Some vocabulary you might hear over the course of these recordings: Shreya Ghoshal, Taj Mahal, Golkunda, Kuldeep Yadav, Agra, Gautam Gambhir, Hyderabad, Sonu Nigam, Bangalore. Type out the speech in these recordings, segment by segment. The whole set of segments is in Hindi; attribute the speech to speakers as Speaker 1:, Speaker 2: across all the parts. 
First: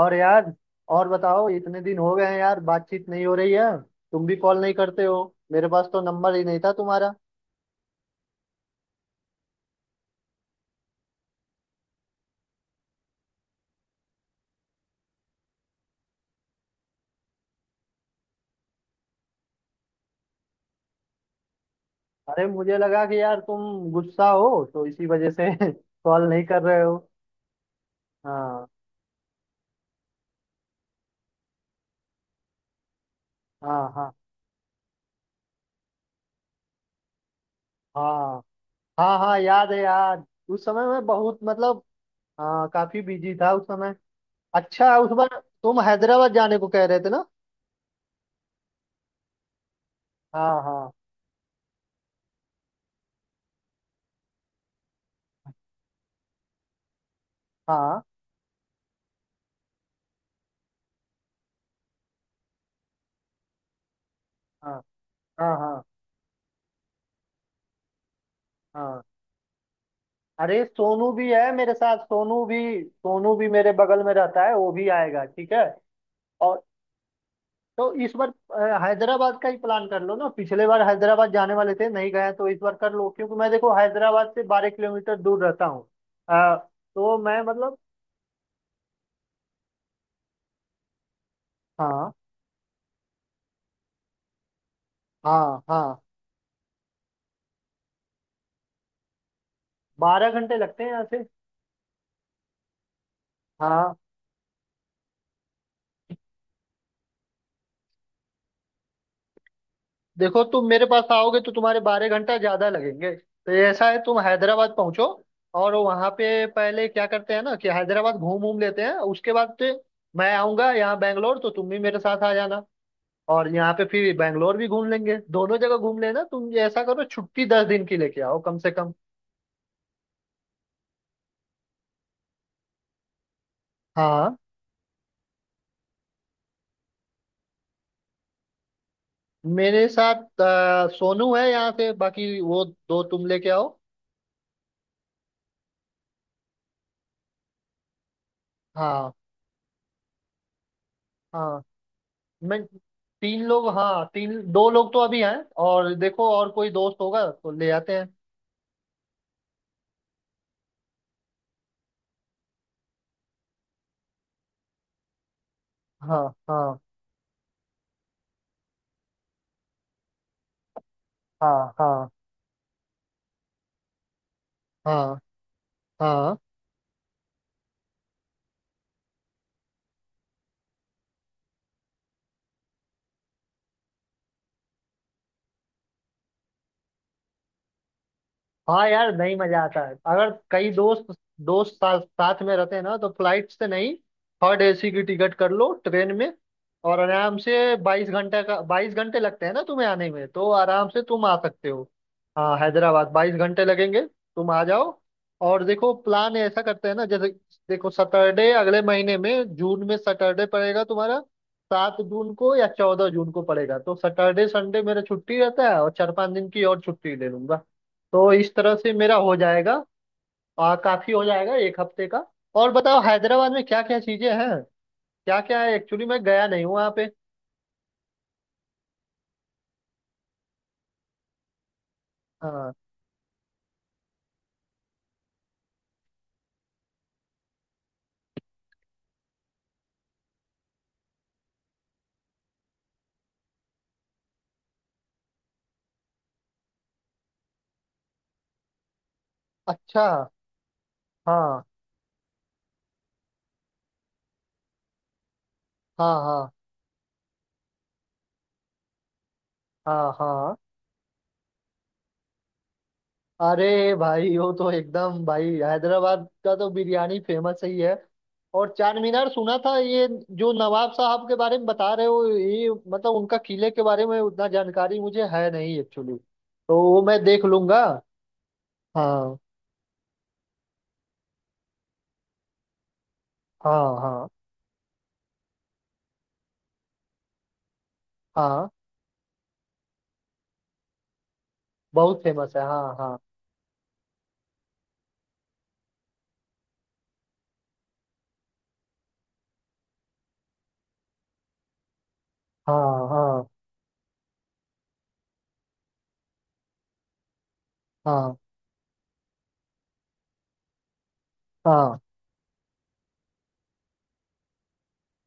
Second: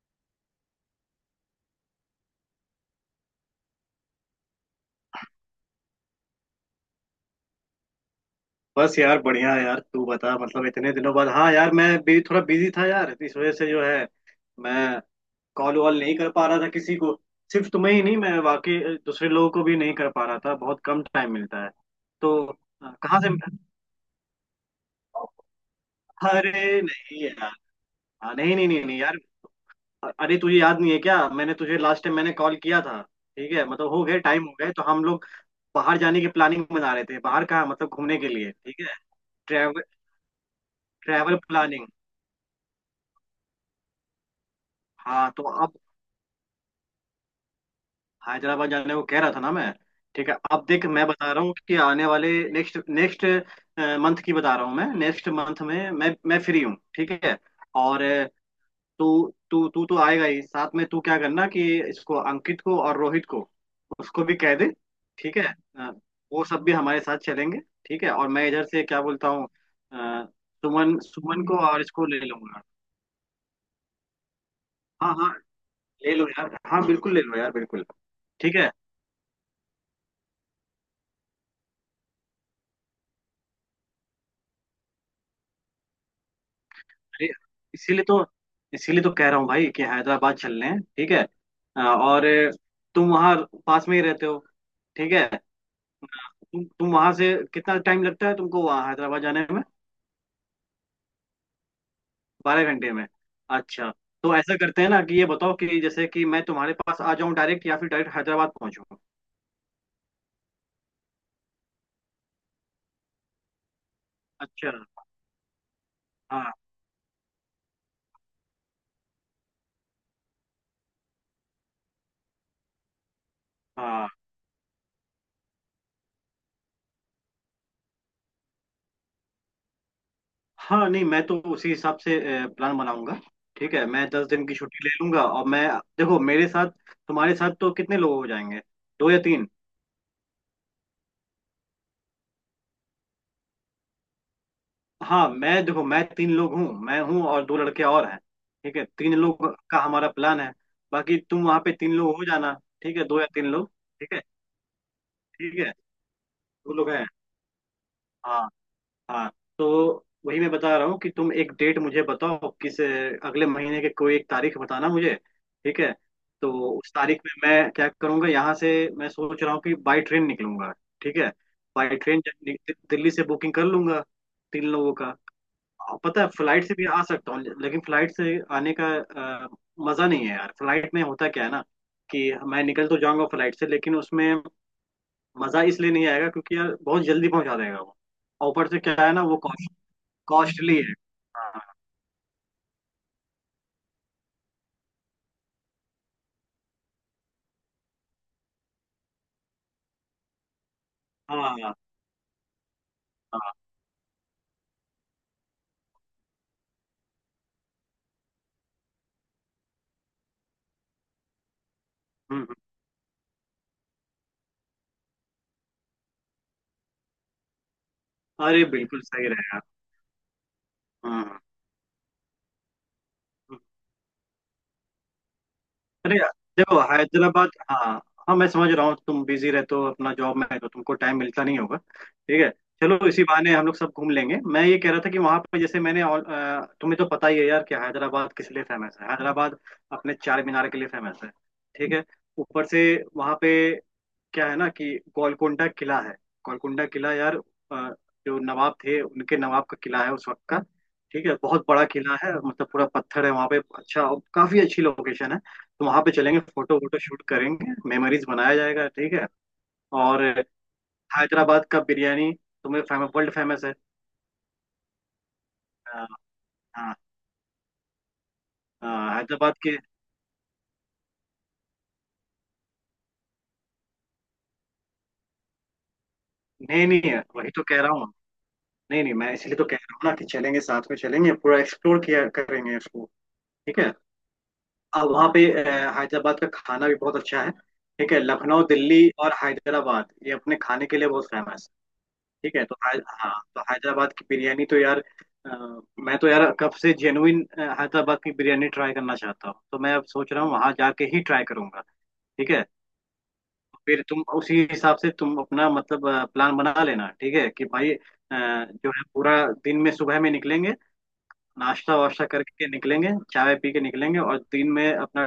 Speaker 1: और यार, और बताओ, इतने दिन हो गए हैं यार, बातचीत नहीं हो रही है। तुम भी कॉल नहीं करते हो। मेरे पास तो नंबर ही नहीं था तुम्हारा।
Speaker 2: बस यार बढ़िया यार। तू बता मतलब इतने दिनों बाद। हाँ यार मैं भी थोड़ा बिजी था यार इस वजह से जो है मैं कॉल वॉल नहीं कर पा रहा था किसी को। सिर्फ तुम्हें ही नहीं मैं वाकई दूसरे लोगों को भी नहीं कर पा रहा था। बहुत कम टाइम मिलता है तो।
Speaker 1: अरे, मुझे लगा कि
Speaker 2: कहाँ से?
Speaker 1: यार तुम गुस्सा हो तो इसी वजह से कॉल नहीं कर रहे
Speaker 2: अरे
Speaker 1: हो।
Speaker 2: नहीं यार। हाँ, नहीं
Speaker 1: हाँ
Speaker 2: नहीं नहीं नहीं यार। अरे तुझे याद नहीं है क्या? मैंने तुझे लास्ट टाइम मैंने कॉल किया था। ठीक है मतलब
Speaker 1: हाँ
Speaker 2: हो
Speaker 1: हाँ
Speaker 2: गए टाइम हो गए तो हम लोग बाहर जाने की प्लानिंग बना रहे थे। बाहर कहाँ? मतलब घूमने के
Speaker 1: हाँ।
Speaker 2: लिए। ठीक है।
Speaker 1: हाँ हाँ, याद है
Speaker 2: ट्रैवल।
Speaker 1: यार। उस समय मैं
Speaker 2: ट्रैवल
Speaker 1: बहुत मतलब,
Speaker 2: प्लानिंग।
Speaker 1: हाँ काफी बिजी था उस समय। अच्छा, उस
Speaker 2: हाँ
Speaker 1: बार
Speaker 2: तो अब
Speaker 1: तुम हैदराबाद जाने को कह रहे थे ना।
Speaker 2: हैदराबाद जाने को कह रहा था ना मैं। ठीक है
Speaker 1: हाँ
Speaker 2: अब देख
Speaker 1: हाँ
Speaker 2: मैं बता रहा हूँ कि आने वाले नेक्स्ट नेक्स्ट मंथ की बता रहा हूँ। मैं नेक्स्ट मंथ में मैं फ्री हूँ। ठीक है।
Speaker 1: हाँ
Speaker 2: और तू तू तू तो आएगा ही साथ में। तू क्या करना कि इसको अंकित को और रोहित को उसको भी कह दे।
Speaker 1: हाँ
Speaker 2: ठीक है।
Speaker 1: हाँ हाँ
Speaker 2: अ, वो सब भी हमारे साथ चलेंगे। ठीक है और मैं इधर से क्या
Speaker 1: हाँ।
Speaker 2: बोलता हूँ अ,
Speaker 1: अरे,
Speaker 2: सुमन
Speaker 1: सोनू भी
Speaker 2: सुमन
Speaker 1: है
Speaker 2: को
Speaker 1: मेरे
Speaker 2: और
Speaker 1: साथ,
Speaker 2: इसको ले
Speaker 1: सोनू भी।
Speaker 2: लूंगा।
Speaker 1: सोनू भी मेरे बगल में रहता है, वो भी
Speaker 2: हाँ
Speaker 1: आएगा,
Speaker 2: हाँ
Speaker 1: ठीक है।
Speaker 2: ले लो यार।
Speaker 1: और
Speaker 2: हाँ बिल्कुल ले लो यार बिल्कुल।
Speaker 1: तो इस बार
Speaker 2: ठीक है।
Speaker 1: हैदराबाद का ही प्लान कर लो ना, पिछले बार हैदराबाद जाने वाले थे, नहीं गए, तो इस बार कर लो, क्योंकि मैं देखो हैदराबाद से 12 किलोमीटर दूर रहता हूँ। अ, तो
Speaker 2: अरे,
Speaker 1: मैं मतलब।
Speaker 2: इसीलिए तो। इसीलिए तो कह रहा हूँ भाई कि हैदराबाद चल लें। ठीक है।
Speaker 1: हाँ
Speaker 2: और तुम वहाँ पास में ही रहते हो। ठीक है।
Speaker 1: हाँ हाँ।
Speaker 2: तुम वहाँ से कितना टाइम लगता है तुमको वहाँ हैदराबाद जाने में?
Speaker 1: 12 घंटे लगते हैं यहाँ से।
Speaker 2: 12 घंटे में? अच्छा।
Speaker 1: हाँ,
Speaker 2: तो ऐसा करते हैं ना कि ये बताओ कि जैसे कि मैं तुम्हारे पास आ जाऊँ डायरेक्ट या फिर डायरेक्ट हैदराबाद पहुँचूँ?
Speaker 1: देखो तुम मेरे पास आओगे तो तुम्हारे 12 घंटा ज्यादा लगेंगे, तो ये ऐसा है, तुम
Speaker 2: अच्छा।
Speaker 1: हैदराबाद पहुंचो। और वहां पे
Speaker 2: हाँ
Speaker 1: पहले क्या करते हैं ना, कि हैदराबाद घूम घूम लेते हैं, उसके बाद से मैं आऊंगा यहाँ बैंगलोर, तो तुम भी मेरे साथ आ जाना। और यहाँ पे
Speaker 2: हाँ।
Speaker 1: फिर बैंगलोर भी घूम लेंगे, दोनों जगह घूम लेना। तुम ये ऐसा करो, छुट्टी 10 दिन की लेके आओ कम से कम।
Speaker 2: हाँ नहीं मैं तो उसी हिसाब से प्लान बनाऊंगा। ठीक है मैं दस
Speaker 1: हाँ।
Speaker 2: दिन की छुट्टी ले लूंगा। और मैं देखो मेरे साथ तुम्हारे साथ तो कितने लोग हो जाएंगे? दो या तीन?
Speaker 1: मेरे साथ सोनू है यहाँ से, बाकी वो दो तुम लेके आओ।
Speaker 2: हाँ मैं देखो मैं तीन लोग हूँ। मैं हूँ और दो लड़के और हैं। ठीक है
Speaker 1: हाँ
Speaker 2: तीन लोग का हमारा प्लान है। बाकी तुम वहाँ
Speaker 1: हाँ।
Speaker 2: पे तीन लोग हो जाना।
Speaker 1: मैं
Speaker 2: ठीक है दो या
Speaker 1: तीन
Speaker 2: तीन
Speaker 1: लोग,
Speaker 2: लोग।
Speaker 1: हाँ,
Speaker 2: ठीक है।
Speaker 1: तीन दो लोग तो अभी हैं।
Speaker 2: ठीक है।
Speaker 1: और देखो, और कोई
Speaker 2: दो लोग
Speaker 1: दोस्त
Speaker 2: हैं।
Speaker 1: होगा तो ले आते हैं।
Speaker 2: हाँ हाँ। तो वही मैं बता रहा हूँ कि तुम एक डेट मुझे बताओ किस अगले महीने के कोई एक तारीख बताना मुझे। ठीक है।
Speaker 1: हाँ
Speaker 2: तो
Speaker 1: हाँ
Speaker 2: उस तारीख में मैं क्या करूँगा यहाँ से मैं सोच रहा हूँ कि बाई ट्रेन निकलूंगा। ठीक है।
Speaker 1: हाँ
Speaker 2: बाई
Speaker 1: हाँ
Speaker 2: ट्रेन दिल्ली से बुकिंग कर लूंगा तीन लोगों का।
Speaker 1: हाँ
Speaker 2: हाँ, पता है
Speaker 1: हाँ।
Speaker 2: फ्लाइट से भी आ सकता हूँ लेकिन फ्लाइट से आने का अ, मजा नहीं है यार। फ्लाइट में होता क्या है ना कि मैं निकल तो जाऊंगा फ्लाइट से लेकिन उसमें मजा इसलिए नहीं आएगा क्योंकि यार बहुत जल्दी पहुंचा देगा वो। और ऊपर से
Speaker 1: हाँ
Speaker 2: क्या
Speaker 1: यार,
Speaker 2: है ना
Speaker 1: नहीं,
Speaker 2: वो
Speaker 1: मजा आता है अगर कई
Speaker 2: कॉस्टली है।
Speaker 1: दोस्त,
Speaker 2: हाँ
Speaker 1: साथ साथ में रहते हैं ना, तो फ्लाइट से नहीं। थर्ड एसी की टिकट कर लो ट्रेन में। और आराम से 22 घंटे का, 22 घंटे लगते हैं ना तुम्हें आने में, तो आराम से तुम आ
Speaker 2: हाँ।
Speaker 1: सकते
Speaker 2: हाँ,
Speaker 1: हो। हाँ, हैदराबाद बाईस
Speaker 2: हाँ,
Speaker 1: घंटे लगेंगे, तुम आ जाओ। और देखो, प्लान ऐसा करते हैं ना, जैसे देखो सैटरडे, अगले महीने में जून में सैटरडे पड़ेगा तुम्हारा, 7 जून
Speaker 2: हम्म,
Speaker 1: को या
Speaker 2: हम्म।
Speaker 1: 14 जून को पड़ेगा, तो सैटरडे संडे मेरा छुट्टी रहता है, और चार पांच दिन की और छुट्टी ले लूंगा, तो इस
Speaker 2: अरे
Speaker 1: तरह से
Speaker 2: बिल्कुल
Speaker 1: मेरा
Speaker 2: सही
Speaker 1: हो
Speaker 2: रहेगा।
Speaker 1: जाएगा। काफी हो
Speaker 2: हम्म।
Speaker 1: जाएगा एक हफ्ते का। और बताओ, हैदराबाद
Speaker 2: हम्म।
Speaker 1: में क्या क्या चीजें हैं, क्या क्या है, एक्चुअली
Speaker 2: अरे
Speaker 1: मैं गया नहीं हूँ
Speaker 2: देखो
Speaker 1: वहाँ पे।
Speaker 2: हैदराबाद। हाँ हाँ मैं समझ रहा हूँ तुम बिजी रहते हो अपना जॉब में है तो तुमको टाइम मिलता नहीं होगा। ठीक है।
Speaker 1: हाँ।
Speaker 2: चलो इसी बहाने हम लोग सब घूम लेंगे। मैं ये कह रहा था कि वहां पे जैसे मैंने तुम्हें तो पता ही है यार कि हैदराबाद किस लिए फेमस है। हैदराबाद अपने चार मीनार के लिए फेमस है। ठीक है। ऊपर से वहां पे क्या है ना कि गोलकुंडा किला है। गोलकुंडा किला यार। अ, जो नवाब थे उनके नवाब का किला
Speaker 1: अच्छा।
Speaker 2: है उस वक्त का। ठीक है
Speaker 1: हाँ
Speaker 2: बहुत बड़ा किला है मतलब पूरा पत्थर है वहाँ पे। अच्छा। और काफी अच्छी लोकेशन है तो वहाँ पे
Speaker 1: हाँ
Speaker 2: चलेंगे
Speaker 1: हाँ
Speaker 2: फोटो वोटो शूट करेंगे मेमोरीज बनाया जाएगा। ठीक है।
Speaker 1: हाँ
Speaker 2: और
Speaker 1: हाँ।
Speaker 2: हैदराबाद का बिरयानी तुम्हें फेमस वर्ल्ड फेमस है।
Speaker 1: अरे भाई, वो तो एकदम, भाई
Speaker 2: हाँ
Speaker 1: हैदराबाद का तो
Speaker 2: हाँ।
Speaker 1: बिरयानी फेमस ही है। और चार
Speaker 2: हाँ,
Speaker 1: मीनार
Speaker 2: हैदराबाद
Speaker 1: सुना था
Speaker 2: के।
Speaker 1: ये। जो नवाब साहब के बारे में बता रहे हो, ये मतलब उनका किले के बारे में उतना जानकारी मुझे है नहीं, एक्चुअली तो
Speaker 2: नहीं
Speaker 1: वो
Speaker 2: नहीं
Speaker 1: मैं देख
Speaker 2: वही तो कह
Speaker 1: लूंगा।
Speaker 2: रहा हूँ। नहीं नहीं मैं
Speaker 1: हाँ
Speaker 2: इसलिए तो कह रहा हूँ ना कि चलेंगे साथ में चलेंगे पूरा एक्सप्लोर किया करेंगे इसको। ठीक है।
Speaker 1: हाँ हाँ
Speaker 2: और वहाँ पे हैदराबाद का खाना भी बहुत अच्छा है। ठीक है। लखनऊ
Speaker 1: हाँ,
Speaker 2: दिल्ली और हैदराबाद ये अपने खाने के लिए बहुत फेमस है।
Speaker 1: बहुत
Speaker 2: ठीक
Speaker 1: फेमस है,
Speaker 2: है। तो
Speaker 1: हाँ हाँ
Speaker 2: हाँ तो हैदराबाद की बिरयानी तो यार अ, मैं तो यार कब से जेनुइन हैदराबाद की बिरयानी ट्राई करना चाहता हूँ। तो मैं अब सोच रहा हूँ वहाँ जाके ही ट्राई करूंगा। ठीक है।
Speaker 1: हाँ हाँ
Speaker 2: फिर तुम उसी हिसाब से तुम अपना मतलब प्लान बना लेना। ठीक है कि भाई
Speaker 1: हाँ
Speaker 2: जो है पूरा दिन में सुबह में निकलेंगे। नाश्ता
Speaker 1: हाँ
Speaker 2: वाश्ता करके निकलेंगे चाय पी के निकलेंगे और दिन में अपना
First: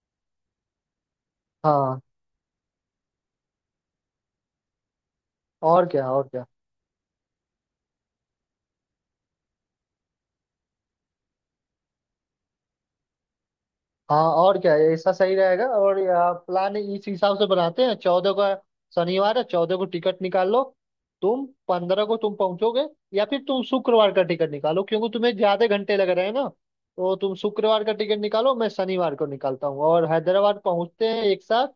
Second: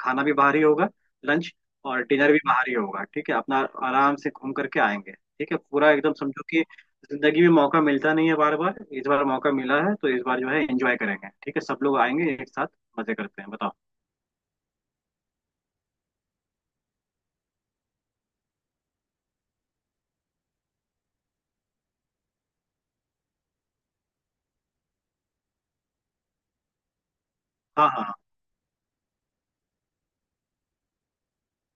Speaker 2: खाना भी बाहर ही होगा लंच
Speaker 1: हाँ।
Speaker 2: और डिनर भी बाहर ही होगा। ठीक है। अपना आराम से घूम करके आएंगे। ठीक है
Speaker 1: और
Speaker 2: पूरा
Speaker 1: क्या,
Speaker 2: एकदम
Speaker 1: और
Speaker 2: समझो
Speaker 1: क्या।
Speaker 2: कि जिंदगी में मौका मिलता नहीं है बार बार। इस बार मौका मिला है तो इस बार जो है एंजॉय करेंगे। ठीक है सब लोग आएंगे एक साथ मजे करते हैं बताओ।
Speaker 1: हाँ और क्या, ऐसा सही रहेगा। और या, प्लान इस हिसाब से बनाते हैं 14 का, शनिवार है 14 को, टिकट निकाल लो, तुम 15 को तुम पहुंचोगे। या फिर तुम शुक्रवार का टिकट निकालो, क्योंकि तुम्हें ज्यादा घंटे लग रहे हैं ना, तो तुम शुक्रवार
Speaker 2: हाँ
Speaker 1: का
Speaker 2: हाँ।
Speaker 1: टिकट निकालो, मैं शनिवार को निकालता हूँ और हैदराबाद पहुंचते हैं एक साथ।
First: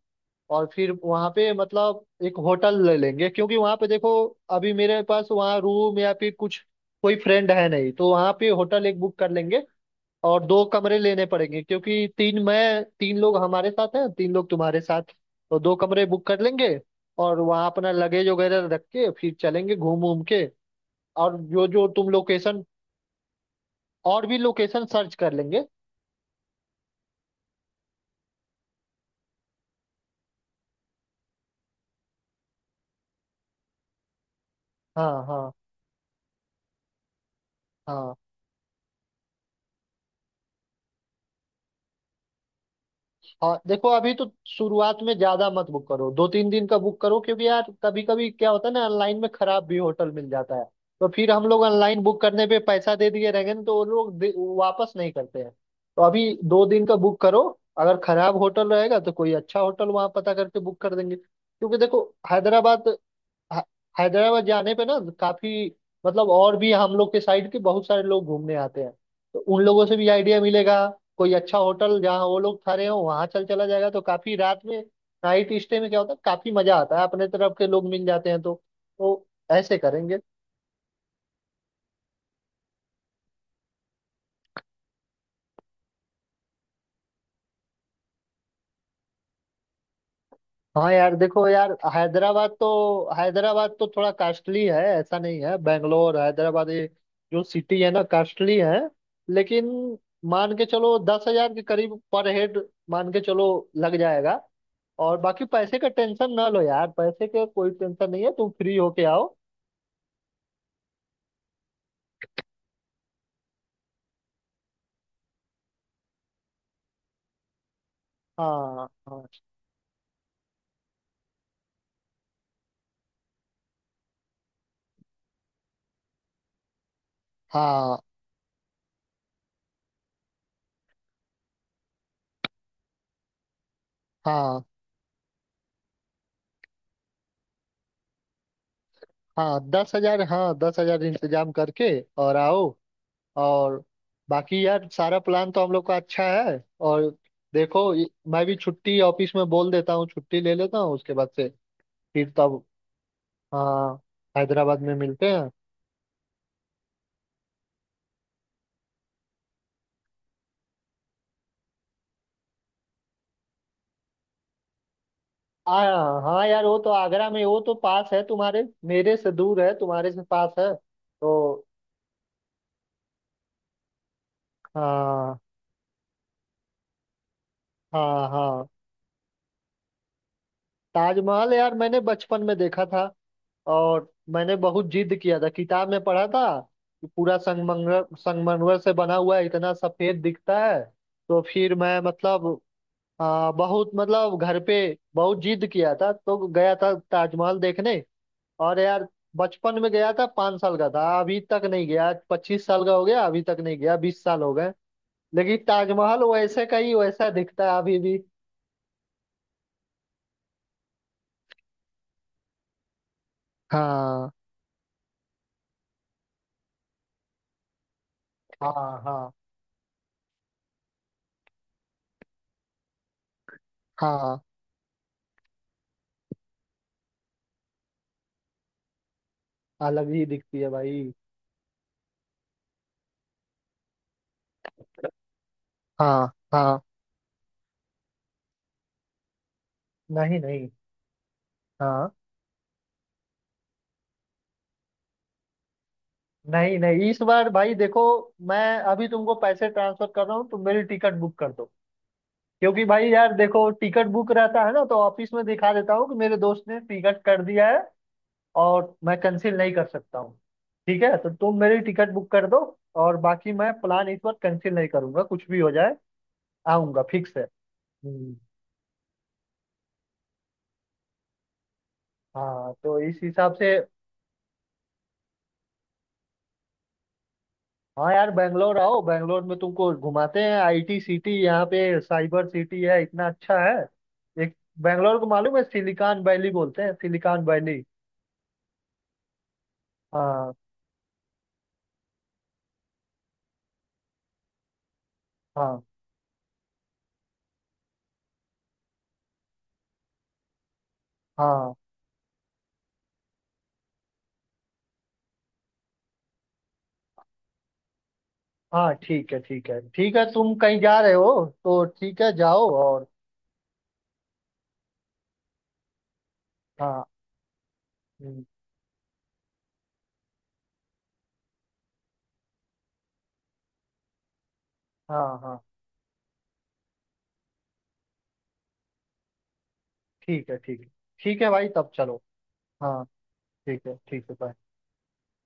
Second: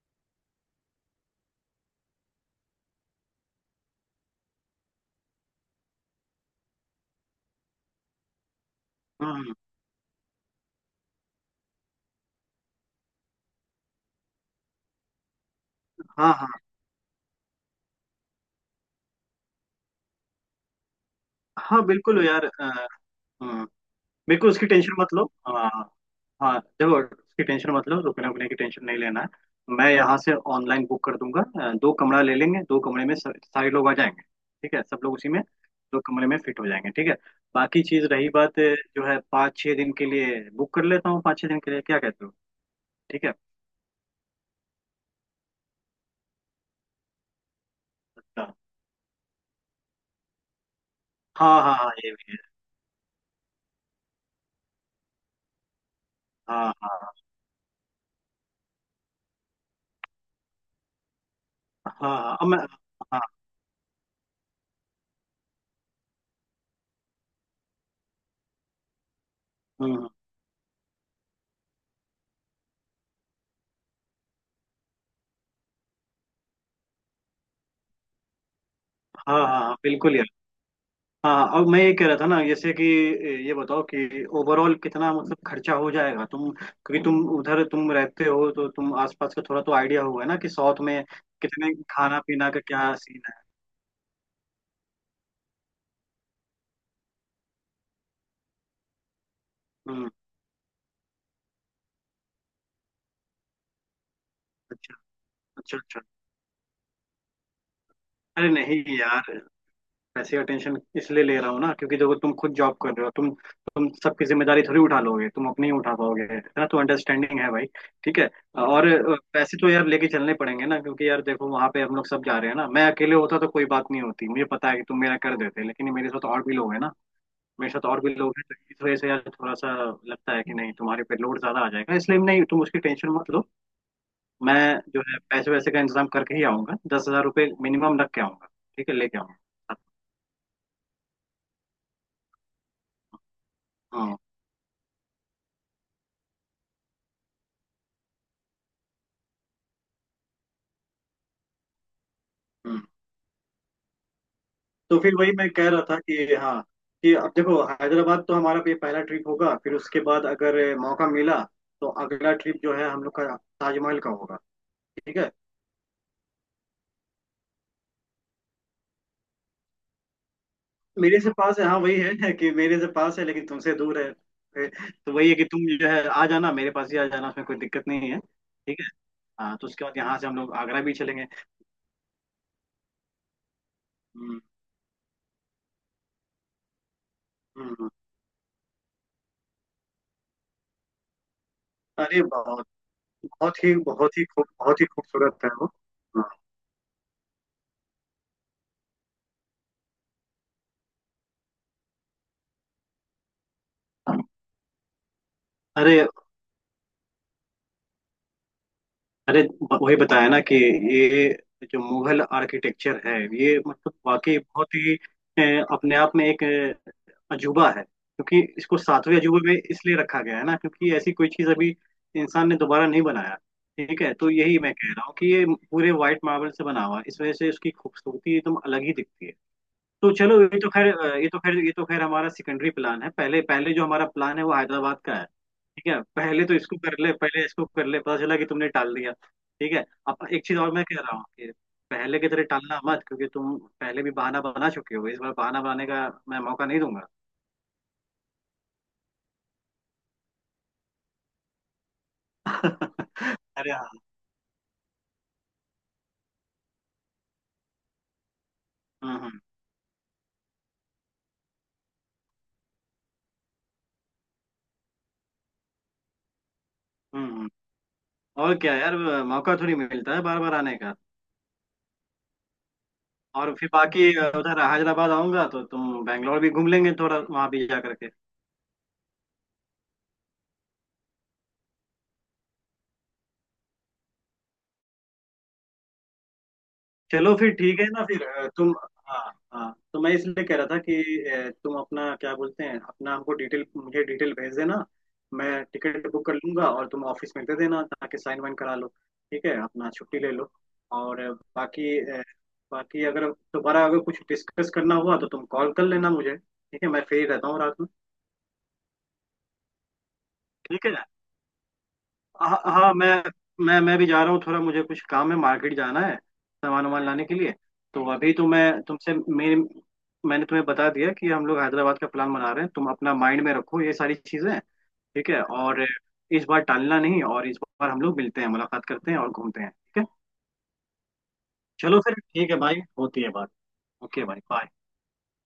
Speaker 1: और फिर वहां पे मतलब एक होटल ले लेंगे, क्योंकि वहां पे देखो, अभी मेरे पास वहाँ रूम या फिर कुछ कोई फ्रेंड है नहीं, तो वहां पे होटल एक बुक कर
Speaker 2: हम्म।
Speaker 1: लेंगे। और दो कमरे लेने पड़ेंगे, क्योंकि तीन मैं तीन लोग हमारे साथ हैं, तीन लोग तुम्हारे साथ, तो दो कमरे बुक
Speaker 2: हाँ
Speaker 1: कर
Speaker 2: हाँ
Speaker 1: लेंगे। और वहाँ अपना लगेज वगैरह रख के फिर चलेंगे घूम घूम के। और
Speaker 2: हाँ।
Speaker 1: जो
Speaker 2: हाँ,
Speaker 1: जो तुम
Speaker 2: बिल्कुल यार।
Speaker 1: लोकेशन,
Speaker 2: हम्म,
Speaker 1: और भी
Speaker 2: बिल्कुल उसकी
Speaker 1: लोकेशन
Speaker 2: टेंशन मत
Speaker 1: सर्च
Speaker 2: लो।
Speaker 1: कर लेंगे।
Speaker 2: हाँ हाँ देखो उसकी टेंशन मत लो। रुकने उकने की टेंशन नहीं लेना है। मैं यहाँ से ऑनलाइन बुक कर दूंगा। दो कमरा ले लेंगे। दो कमरे में सारे लोग आ जाएंगे। ठीक है सब लोग
Speaker 1: हाँ
Speaker 2: उसी में
Speaker 1: हाँ
Speaker 2: दो कमरे में फिट हो जाएंगे। ठीक है। बाकी चीज
Speaker 1: हाँ
Speaker 2: रही बात जो है पाँच छः दिन के लिए बुक कर लेता हूँ। पाँच छः दिन के लिए क्या कहते हो? ठीक है।
Speaker 1: हाँ। देखो, अभी तो शुरुआत में ज्यादा मत बुक करो, दो तीन दिन का बुक करो, क्योंकि यार कभी कभी
Speaker 2: अच्छा।
Speaker 1: क्या होता है ना, ऑनलाइन में खराब भी होटल मिल जाता है। तो फिर हम लोग
Speaker 2: हाँ हाँ हाँ
Speaker 1: ऑनलाइन
Speaker 2: ये
Speaker 1: बुक
Speaker 2: भी है।
Speaker 1: करने पे पैसा दे दिए रहेंगे ना, तो वो लोग वापस नहीं करते हैं, तो अभी दो
Speaker 2: हाँ
Speaker 1: दिन का
Speaker 2: हाँ।
Speaker 1: बुक करो। अगर खराब होटल रहेगा तो कोई अच्छा होटल वहां पता करके बुक कर देंगे, क्योंकि
Speaker 2: हाँ
Speaker 1: देखो
Speaker 2: हाँ हाँ अब मैं।
Speaker 1: हैदराबाद,
Speaker 2: हाँ।
Speaker 1: ह- हैदराबाद जाने पे ना काफी मतलब, और भी हम लोग के साइड के बहुत सारे लोग घूमने आते हैं, तो उन लोगों से भी
Speaker 2: हम्म,
Speaker 1: आइडिया मिलेगा, कोई अच्छा होटल जहाँ वो लोग ठहरे हो वहां चल चला जाएगा, तो काफी रात में, नाइट स्टे में क्या होता है, काफी मजा आता है, अपने तरफ के लोग मिल जाते हैं, तो
Speaker 2: हाँ हाँ हाँ
Speaker 1: ऐसे
Speaker 2: बिल्कुल
Speaker 1: करेंगे।
Speaker 2: यार। हाँ अब मैं ये कह रहा था ना जैसे कि ये बताओ कि ओवरऑल कितना मतलब खर्चा हो जाएगा तुम क्योंकि तुम उधर तुम रहते हो तो तुम आसपास का थोड़ा तो आइडिया होगा ना कि साउथ
Speaker 1: हाँ
Speaker 2: में
Speaker 1: यार देखो, यार
Speaker 2: कितने खाना
Speaker 1: हैदराबाद
Speaker 2: पीना का क्या
Speaker 1: तो,
Speaker 2: सीन है।
Speaker 1: हैदराबाद तो थोड़ा कास्टली है, ऐसा नहीं है, बेंगलोर हैदराबाद ये जो सिटी है ना कास्टली है, लेकिन
Speaker 2: हम्म।
Speaker 1: मान के चलो 10,000 के करीब पर हेड, मान के चलो लग जाएगा।
Speaker 2: अच्छा
Speaker 1: और बाकी
Speaker 2: अच्छा।
Speaker 1: पैसे का
Speaker 2: अच्छा
Speaker 1: टेंशन ना लो यार, पैसे का कोई टेंशन नहीं है,
Speaker 2: अरे
Speaker 1: तुम फ्री
Speaker 2: नहीं
Speaker 1: होके
Speaker 2: यार।
Speaker 1: आओ।
Speaker 2: पैसे का टेंशन इसलिए ले रहा हूँ ना क्योंकि देखो तुम खुद जॉब कर रहे हो तुम सबकी जिम्मेदारी थोड़ी उठा लोगे तुम अपनी ही उठा पाओगे है ना। तो अंडरस्टैंडिंग है भाई। ठीक है। और
Speaker 1: हाँ हाँ
Speaker 2: पैसे तो यार लेके चलने पड़ेंगे ना क्योंकि यार देखो वहां पे हम लोग सब जा रहे हैं ना। मैं अकेले होता तो कोई बात नहीं होती मुझे पता है कि तुम मेरा कर देते लेकिन मेरे साथ और भी लोग हैं ना। मेरे साथ
Speaker 1: हाँ
Speaker 2: और भी लोग हैं तो इस वजह से यार थोड़ा सा लगता है कि नहीं तुम्हारे पे लोड ज्यादा आ जाएगा। इसलिए नहीं तुम उसकी टेंशन मत लो। मैं
Speaker 1: हाँ
Speaker 2: जो है पैसे वैसे का इंतजाम करके ही आऊंगा 10,000 रुपये मिनिमम रख के आऊंगा। ठीक है लेके आऊंगा।
Speaker 1: हाँ, 10,000, हाँ 10,000 इंतजाम करके और आओ। और
Speaker 2: हाँ।
Speaker 1: बाकी यार, सारा प्लान तो हम लोग का अच्छा है। और देखो मैं भी छुट्टी ऑफिस में बोल देता हूँ, छुट्टी ले लेता हूँ उसके बाद से, फिर तब,
Speaker 2: हम्म।
Speaker 1: हाँ हैदराबाद में
Speaker 2: तो फिर
Speaker 1: मिलते
Speaker 2: वही मैं
Speaker 1: हैं।
Speaker 2: कह रहा था कि हाँ कि अब देखो हैदराबाद तो हमारा ये पहला ट्रिप होगा फिर उसके बाद अगर मौका मिला तो अगला ट्रिप जो है हम लोग का ताजमहल का होगा। ठीक है।
Speaker 1: आ, हाँ यार, वो तो आगरा में, वो तो पास है तुम्हारे, मेरे से दूर है, तुम्हारे से पास है
Speaker 2: मेरे से पास
Speaker 1: तो।
Speaker 2: है हाँ वही है कि मेरे से पास है लेकिन तुमसे दूर है। तो वही है
Speaker 1: हाँ
Speaker 2: कि तुम जो है आ जाना मेरे पास ही आ जाना। उसमें कोई दिक्कत नहीं है।
Speaker 1: हाँ हाँ।
Speaker 2: ठीक है। हाँ तो उसके बाद यहाँ से हम लोग आगरा भी चलेंगे।
Speaker 1: ताजमहल यार, मैंने बचपन में देखा था, और
Speaker 2: हम्म,
Speaker 1: मैंने बहुत जिद किया था, किताब में पढ़ा था कि पूरा
Speaker 2: हम्म।
Speaker 1: संगमरमर, संगमरमर से बना हुआ है, इतना सफेद दिखता है। तो फिर मैं
Speaker 2: अरे
Speaker 1: मतलब,
Speaker 2: बहुत
Speaker 1: बहुत
Speaker 2: बहुत ही
Speaker 1: मतलब
Speaker 2: खूब
Speaker 1: घर पे
Speaker 2: बहुत ही
Speaker 1: बहुत
Speaker 2: खूबसूरत है
Speaker 1: जिद
Speaker 2: वो।
Speaker 1: किया था, तो गया था ताजमहल देखने। और यार बचपन में गया था, 5 साल का था, अभी तक नहीं गया, 25 साल का हो गया, अभी तक नहीं गया,
Speaker 2: हाँ।
Speaker 1: 20 साल हो गए। लेकिन
Speaker 2: अरे
Speaker 1: ताजमहल वैसे का ही वैसा दिखता है अभी भी।
Speaker 2: अरे वही बताया ना कि ये जो मुगल आर्किटेक्चर है ये मतलब
Speaker 1: हाँ
Speaker 2: वाकई बहुत ही अपने आप में एक अजूबा है क्योंकि
Speaker 1: हाँ
Speaker 2: इसको सातवें
Speaker 1: हाँ
Speaker 2: अजूबे में इसलिए रखा गया है ना क्योंकि ऐसी कोई चीज़ अभी इंसान ने दोबारा नहीं बनाया। ठीक है। तो
Speaker 1: हाँ,
Speaker 2: यही मैं कह रहा हूँ कि ये पूरे वाइट मार्बल से बना हुआ है इस वजह से उसकी खूबसूरती एकदम अलग ही दिखती है।
Speaker 1: अलग
Speaker 2: तो
Speaker 1: ही
Speaker 2: चलो ये
Speaker 1: दिखती है
Speaker 2: तो खैर
Speaker 1: भाई।
Speaker 2: ये तो खैर ये तो खैर हमारा सेकेंडरी प्लान है। पहले पहले जो हमारा प्लान है वो हैदराबाद का है। ठीक है
Speaker 1: हाँ
Speaker 2: पहले तो इसको
Speaker 1: हाँ,
Speaker 2: कर ले। पहले इसको कर ले पता चला कि तुमने टाल दिया। ठीक है। अब
Speaker 1: नहीं
Speaker 2: एक चीज
Speaker 1: नहीं।
Speaker 2: और मैं कह रहा हूँ कि
Speaker 1: हाँ,
Speaker 2: पहले की तरह टालना मत क्योंकि तुम पहले भी बहाना बना चुके हो। इस बार बहाना बनाने का मैं मौका
Speaker 1: नहीं
Speaker 2: नहीं दूंगा।
Speaker 1: नहीं, इस बार भाई देखो, मैं अभी तुमको पैसे ट्रांसफर कर रहा हूँ, तुम मेरी टिकट बुक कर दो, क्योंकि भाई यार देखो
Speaker 2: अरे हाँ।
Speaker 1: टिकट बुक रहता है ना, तो ऑफिस में दिखा देता हूँ कि मेरे दोस्त ने टिकट कर दिया है, और
Speaker 2: हम्म
Speaker 1: मैं
Speaker 2: हम्म
Speaker 1: कैंसिल नहीं कर सकता हूँ, ठीक है। तो तुम मेरी टिकट बुक कर दो, और बाकी मैं प्लान इस बार कैंसिल नहीं करूंगा, कुछ भी हो जाए, आऊंगा, फिक्स है।
Speaker 2: हम्म।
Speaker 1: हम्म।
Speaker 2: और क्या यार मौका थोड़ी मिलता है बार बार आने का।
Speaker 1: हाँ तो इस
Speaker 2: और
Speaker 1: हिसाब
Speaker 2: फिर
Speaker 1: से,
Speaker 2: बाकी उधर हैदराबाद आऊंगा तो तुम बैंगलोर भी घूम लेंगे थोड़ा वहां भी जा करके।
Speaker 1: हाँ यार बैंगलोर आओ, बैंगलोर में तुमको घुमाते हैं, आईटी सिटी, यहाँ पे साइबर सिटी है, इतना अच्छा है। एक, बैंगलोर को मालूम है सिलिकॉन वैली बोलते हैं,
Speaker 2: चलो
Speaker 1: सिलिकॉन
Speaker 2: फिर
Speaker 1: वैली।
Speaker 2: ठीक है ना। फिर तुम। हाँ हाँ तो मैं इसलिए
Speaker 1: हाँ
Speaker 2: कह रहा था कि तुम अपना क्या बोलते हैं अपना हमको डिटेल मुझे डिटेल भेज देना। मैं
Speaker 1: हाँ
Speaker 2: टिकट बुक कर लूंगा और तुम ऑफिस में दे देना ताकि साइन वाइन करा लो। ठीक है अपना छुट्टी ले लो। और
Speaker 1: हाँ
Speaker 2: बाकी बाकी अगर दोबारा अगर कुछ डिस्कस करना हुआ तो तुम कॉल कर लेना मुझे। ठीक है मैं फ्री रहता हूँ रात में।
Speaker 1: हाँ। ठीक है ठीक है ठीक है, तुम कहीं
Speaker 2: ठीक है।
Speaker 1: जा रहे हो तो ठीक है,
Speaker 2: हाँ
Speaker 1: जाओ,
Speaker 2: हाँ
Speaker 1: और
Speaker 2: मैं मैं भी जा रहा हूँ थोड़ा मुझे कुछ काम है मार्केट जाना है सामान वामान
Speaker 1: हाँ।
Speaker 2: लाने के लिए। तो अभी
Speaker 1: हम्म,
Speaker 2: तो मैं तुमसे मेरे मैंने तुम्हें बता दिया कि हम लोग हैदराबाद का प्लान बना रहे हैं तुम अपना माइंड में रखो ये सारी चीजें। ठीक
Speaker 1: हाँ
Speaker 2: है।
Speaker 1: हाँ
Speaker 2: और इस बार टालना नहीं। और इस बार हम लोग मिलते हैं मुलाकात करते हैं और घूमते हैं। ठीक है।
Speaker 1: ठीक है, ठीक है। ठीक है भाई, तब
Speaker 2: चलो फिर
Speaker 1: चलो।
Speaker 2: ठीक है भाई।
Speaker 1: हाँ
Speaker 2: होती है बात।
Speaker 1: ठीक है,
Speaker 2: ओके
Speaker 1: ठीक है,
Speaker 2: भाई
Speaker 1: बाय।
Speaker 2: बाय।